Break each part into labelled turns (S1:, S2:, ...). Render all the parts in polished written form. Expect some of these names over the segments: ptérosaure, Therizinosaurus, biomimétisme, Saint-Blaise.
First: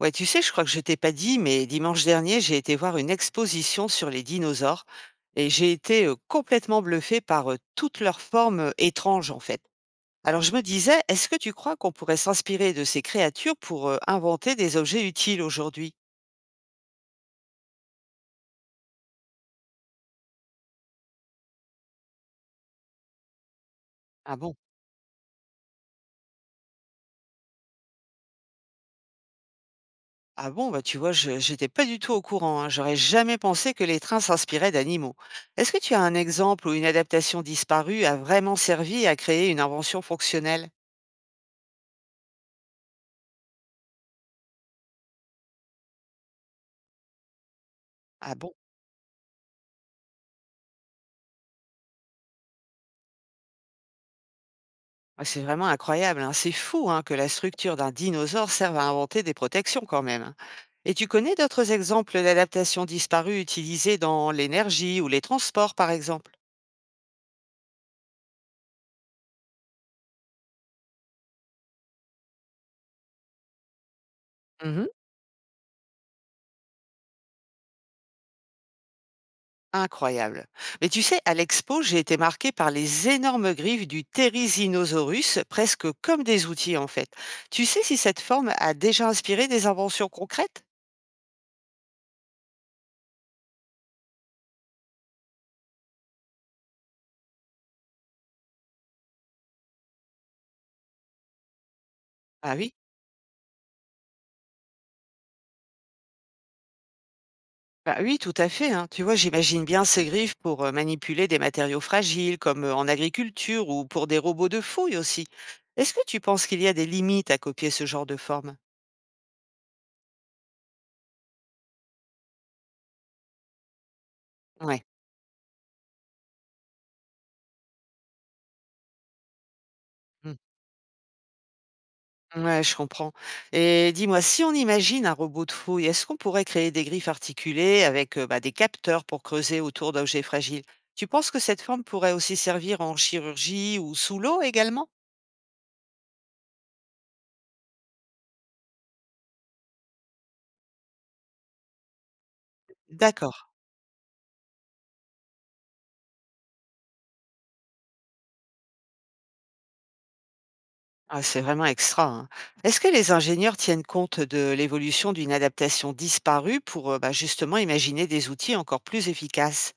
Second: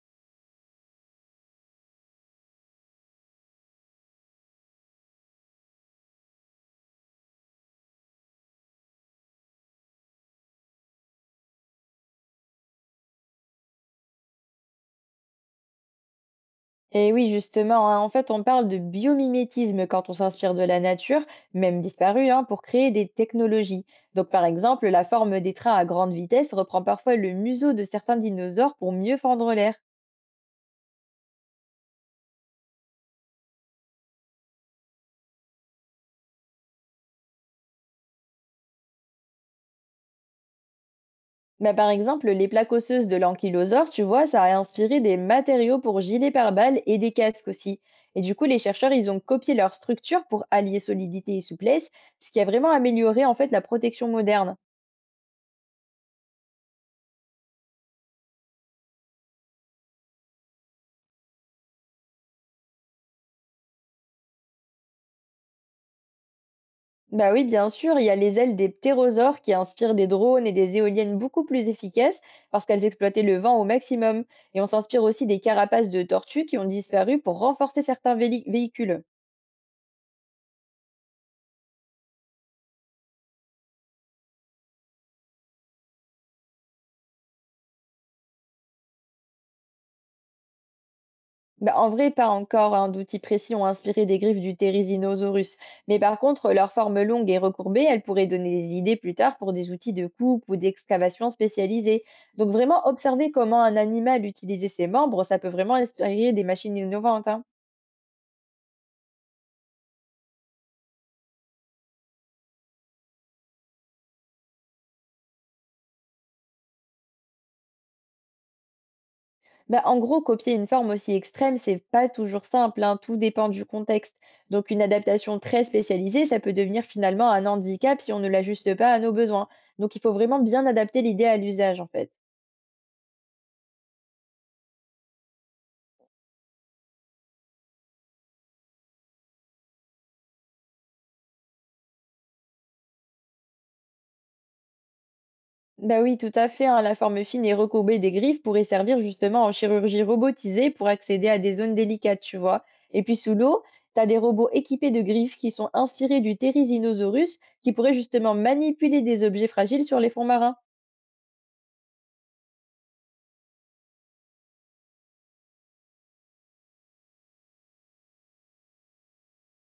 S1: Ouais, tu sais, je crois que je t'ai pas dit, mais dimanche dernier, j'ai été voir une exposition sur les dinosaures et j'ai été complètement bluffée par toutes leurs formes étranges, en fait. Alors je me disais, est-ce que tu crois qu'on pourrait s'inspirer de ces créatures pour inventer des objets utiles aujourd'hui?
S2: Et oui, justement, hein, en fait, on parle de biomimétisme quand on s'inspire de la nature, même disparue, hein, pour créer des technologies. Donc,
S1: Ah
S2: par
S1: bon?
S2: exemple, la forme des trains à grande vitesse reprend parfois le museau de certains dinosaures pour mieux fendre l'air.
S1: Ah bon, bah tu vois, je j'étais pas du tout au courant, hein. J'aurais jamais pensé que les trains s'inspiraient d'animaux. Est-ce que tu as un exemple où une adaptation disparue a vraiment servi à créer une invention fonctionnelle?
S2: Mais par exemple, les plaques osseuses de l'ankylosaure, tu vois, ça a inspiré des matériaux pour gilets pare-balles et des casques aussi. Et
S1: Ah
S2: du coup,
S1: bon?
S2: les chercheurs, ils ont copié leur structure pour allier solidité et souplesse, ce qui a vraiment amélioré en fait la protection moderne.
S1: Ah, c'est vraiment incroyable, hein. C'est fou hein, que la structure d'un dinosaure serve à inventer des protections quand même, hein. Et tu connais d'autres exemples d'adaptations disparues utilisées dans l'énergie ou les transports, par exemple?
S2: Bah oui, bien sûr, il y a les ailes des ptérosaures qui inspirent des drones et des éoliennes beaucoup plus efficaces parce qu'elles exploitaient le vent au maximum. Et on
S1: Mhm.
S2: s'inspire aussi des carapaces de tortues qui ont disparu pour renforcer certains véhicules.
S1: Incroyable. Mais tu sais, à l'expo, j'ai été marquée par les énormes griffes du Therizinosaurus, presque comme des outils en fait. Tu sais si cette forme a déjà inspiré des inventions concrètes?
S2: Bah, en vrai, pas encore hein, d'outils précis ont inspiré des griffes du Therizinosaurus. Mais par contre, leur forme longue et recourbée, elle pourrait donner des idées plus tard pour des outils de coupe ou d'excavation spécialisés. Donc
S1: Ah oui.
S2: vraiment, observer comment un animal utilisait ses membres, ça peut vraiment inspirer des machines innovantes, hein.
S1: Bah oui, tout à fait, hein. Tu vois, j'imagine bien ces griffes pour, manipuler des matériaux fragiles comme, en agriculture ou pour des robots de fouille aussi. Est-ce que tu penses qu'il y a des limites à copier ce genre de forme?
S2: Bah, en gros, copier une forme aussi extrême, c'est pas toujours simple, hein, tout dépend du contexte. Donc une
S1: Ouais.
S2: adaptation très spécialisée, ça peut devenir finalement un handicap si on ne l'ajuste pas à nos besoins. Donc il faut
S1: Mmh.
S2: vraiment bien adapter l'idée à l'usage en fait.
S1: Ouais, je comprends, et dis-moi, si on imagine un robot de fouille, est-ce qu'on pourrait créer des griffes articulées avec, bah, des capteurs pour creuser autour d'objets fragiles? Tu penses que cette forme pourrait aussi servir en chirurgie ou sous l'eau également?
S2: Bah oui, tout à fait, hein, la forme fine et recourbée des griffes pourrait servir justement en chirurgie robotisée pour accéder à des zones délicates, tu vois. Et puis sous
S1: D'accord.
S2: l'eau, t'as des robots équipés de griffes qui sont inspirés du Therizinosaurus qui pourraient justement manipuler des objets fragiles sur les fonds marins.
S1: Ah, c'est vraiment extra, hein. Est-ce que les ingénieurs tiennent compte de l'évolution d'une adaptation disparue pour bah, justement imaginer des outils encore plus efficaces?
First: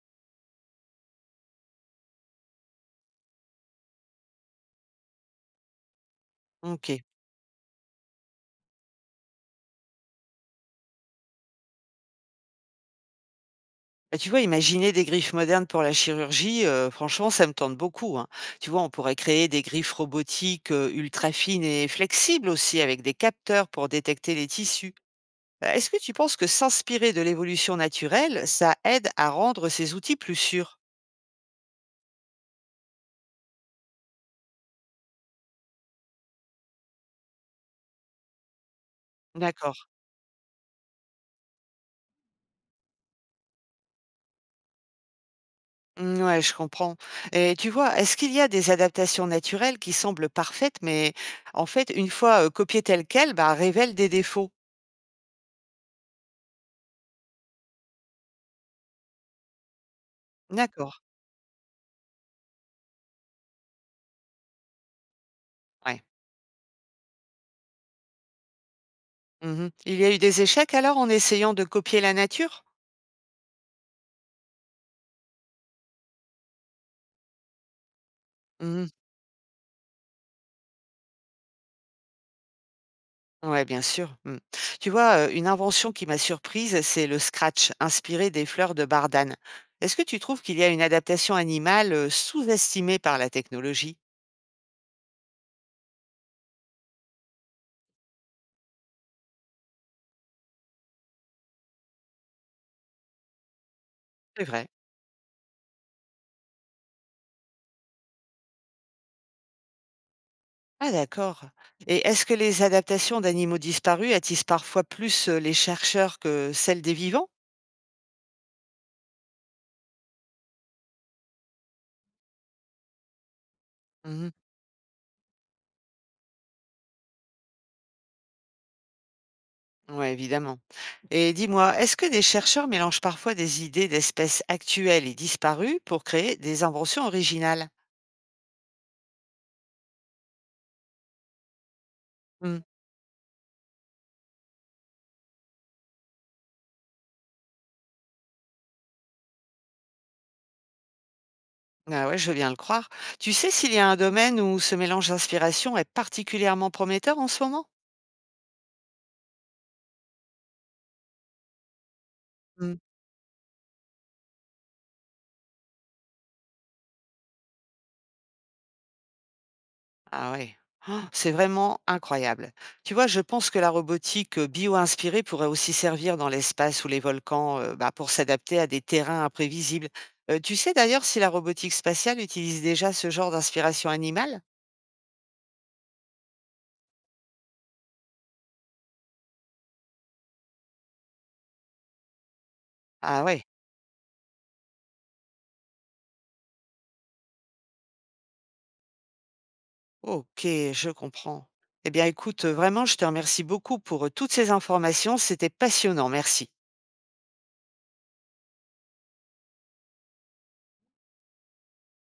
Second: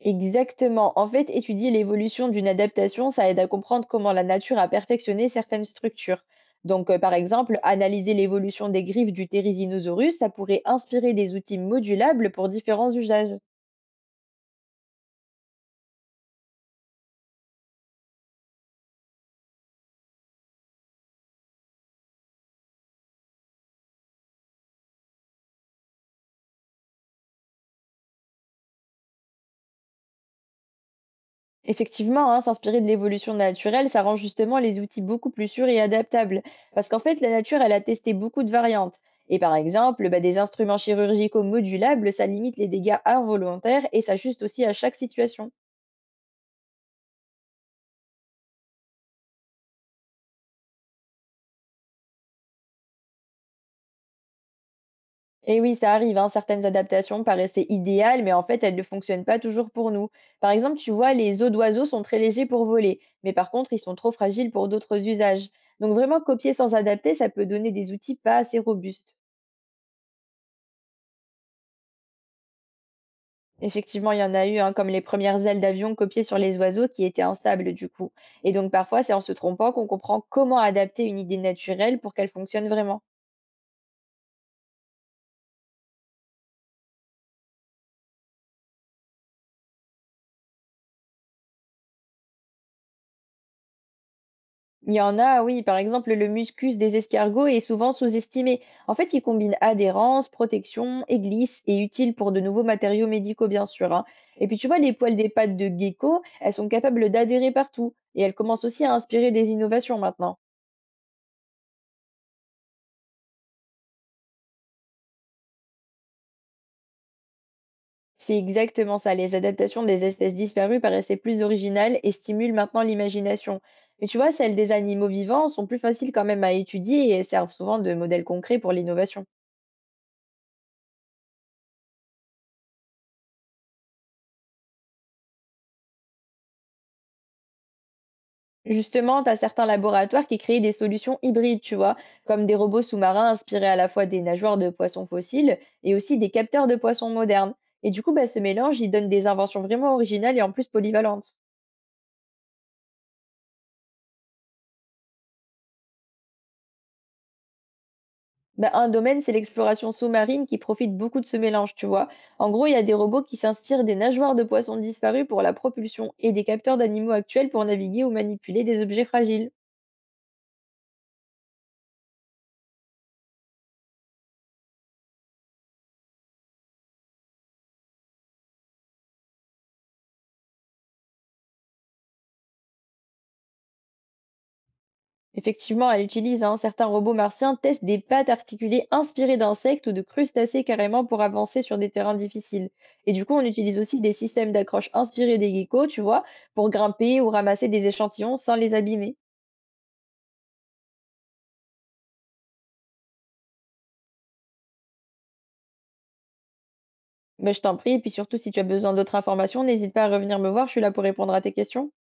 S2: Exactement. En fait, étudier l'évolution d'une adaptation, ça aide à comprendre comment la nature a perfectionné certaines structures. Donc,
S1: Ok.
S2: par exemple, analyser l'évolution des griffes du Therizinosaurus, ça pourrait inspirer des outils modulables pour différents usages.
S1: Bah, tu vois, imaginer des griffes modernes pour la chirurgie, franchement, ça me tente beaucoup, hein. Tu vois, on pourrait créer des griffes robotiques ultra fines et flexibles aussi avec des capteurs pour détecter les tissus. Est-ce que tu penses que s'inspirer de l'évolution naturelle, ça aide à rendre ces outils plus sûrs?
S2: Effectivement, hein, s'inspirer de l'évolution naturelle, ça rend justement les outils beaucoup plus sûrs et adaptables. Parce qu'en fait, la nature, elle a testé beaucoup de variantes. Et par
S1: D'accord.
S2: exemple, bah, des instruments chirurgicaux modulables, ça limite les dégâts involontaires et s'ajuste aussi à chaque situation.
S1: Mmh, ouais, je comprends, et tu vois, est-ce qu'il y a des adaptations naturelles qui semblent parfaites, mais en fait, une fois, copiées telles quelles, bah, révèlent des défauts?
S2: Et oui, ça arrive, hein, certaines adaptations paraissaient idéales, mais en fait, elles ne fonctionnent pas toujours pour nous. Par exemple, tu
S1: D'accord,
S2: vois, les os d'oiseaux sont très légers pour voler, mais par contre, ils sont trop fragiles pour d'autres usages. Donc
S1: ouais.
S2: vraiment, copier sans adapter, ça peut donner des outils pas assez robustes.
S1: Mmh. Il y a eu des échecs alors en essayant de copier la nature?
S2: Effectivement, il y en a eu, hein, comme les premières ailes d'avion copiées sur les oiseaux qui étaient instables du coup. Et donc
S1: Mmh.
S2: parfois, c'est en se trompant qu'on comprend comment adapter une idée naturelle pour qu'elle fonctionne vraiment.
S1: Ouais, bien sûr. Mmh. Tu vois, une invention qui m'a surprise, c'est le scratch, inspiré des fleurs de bardane. Est-ce que tu trouves qu'il y a une adaptation animale, sous-estimée par la technologie?
S2: Il y en a, oui, par exemple, le muscus des escargots est souvent sous-estimé. En fait, il combine adhérence, protection et glisse et utile pour de nouveaux matériaux médicaux, bien sûr, hein.
S1: C'est
S2: Et puis, tu
S1: vrai.
S2: vois, les poils des pattes de gecko, elles sont capables d'adhérer partout et elles commencent aussi à inspirer des innovations maintenant.
S1: Ah d'accord. Et est-ce que les adaptations d'animaux disparus attisent parfois plus les chercheurs que celles des vivants?
S2: C'est exactement ça. Les adaptations des espèces disparues paraissaient plus originales et stimulent maintenant l'imagination. Mais tu
S1: Mhm.
S2: vois, celles des animaux vivants sont plus faciles quand même à étudier et elles servent souvent de modèles concrets pour l'innovation.
S1: Oui, évidemment. Et dis-moi, est-ce que des chercheurs mélangent parfois des idées d'espèces actuelles et disparues pour créer des inventions originales?
S2: Justement, tu as certains laboratoires qui créent des solutions hybrides, tu vois, comme des
S1: Mm.
S2: robots sous-marins inspirés à la fois des nageoires de poissons fossiles et aussi des capteurs de poissons modernes. Et du coup, bah, ce mélange, il donne des inventions vraiment originales et en plus polyvalentes.
S1: Ah ouais, je veux bien le croire. Tu sais s'il y a un domaine où ce mélange d'inspiration est particulièrement prometteur en ce moment?
S2: Bah, un domaine, c'est l'exploration sous-marine qui profite beaucoup de ce mélange, tu vois. En gros, il y a des robots qui s'inspirent des nageoires de poissons disparus pour la propulsion et des capteurs d'animaux actuels pour naviguer ou manipuler des objets fragiles.
S1: Ah ouais. Han, c'est vraiment incroyable. Tu vois, je pense que la robotique, bio-inspirée pourrait aussi servir dans l'espace ou les volcans, bah, pour s'adapter à des terrains imprévisibles. Tu sais d'ailleurs si la robotique spatiale utilise déjà ce genre d'inspiration animale?
S2: Effectivement, elle utilise, hein, certains robots martiens testent des pattes articulées inspirées d'insectes ou de crustacés carrément pour avancer sur des terrains difficiles. Et du
S1: Ah
S2: coup, on
S1: ouais,
S2: utilise aussi des systèmes d'accroche inspirés des geckos, tu vois, pour grimper ou ramasser des échantillons sans les abîmer.
S1: OK, je comprends. Eh bien écoute, vraiment je te remercie beaucoup pour, toutes ces informations, c'était passionnant, merci.
S2: Mais je t'en prie, et puis surtout, si tu as besoin d'autres informations, n'hésite pas à revenir me voir, je suis là pour répondre à tes questions.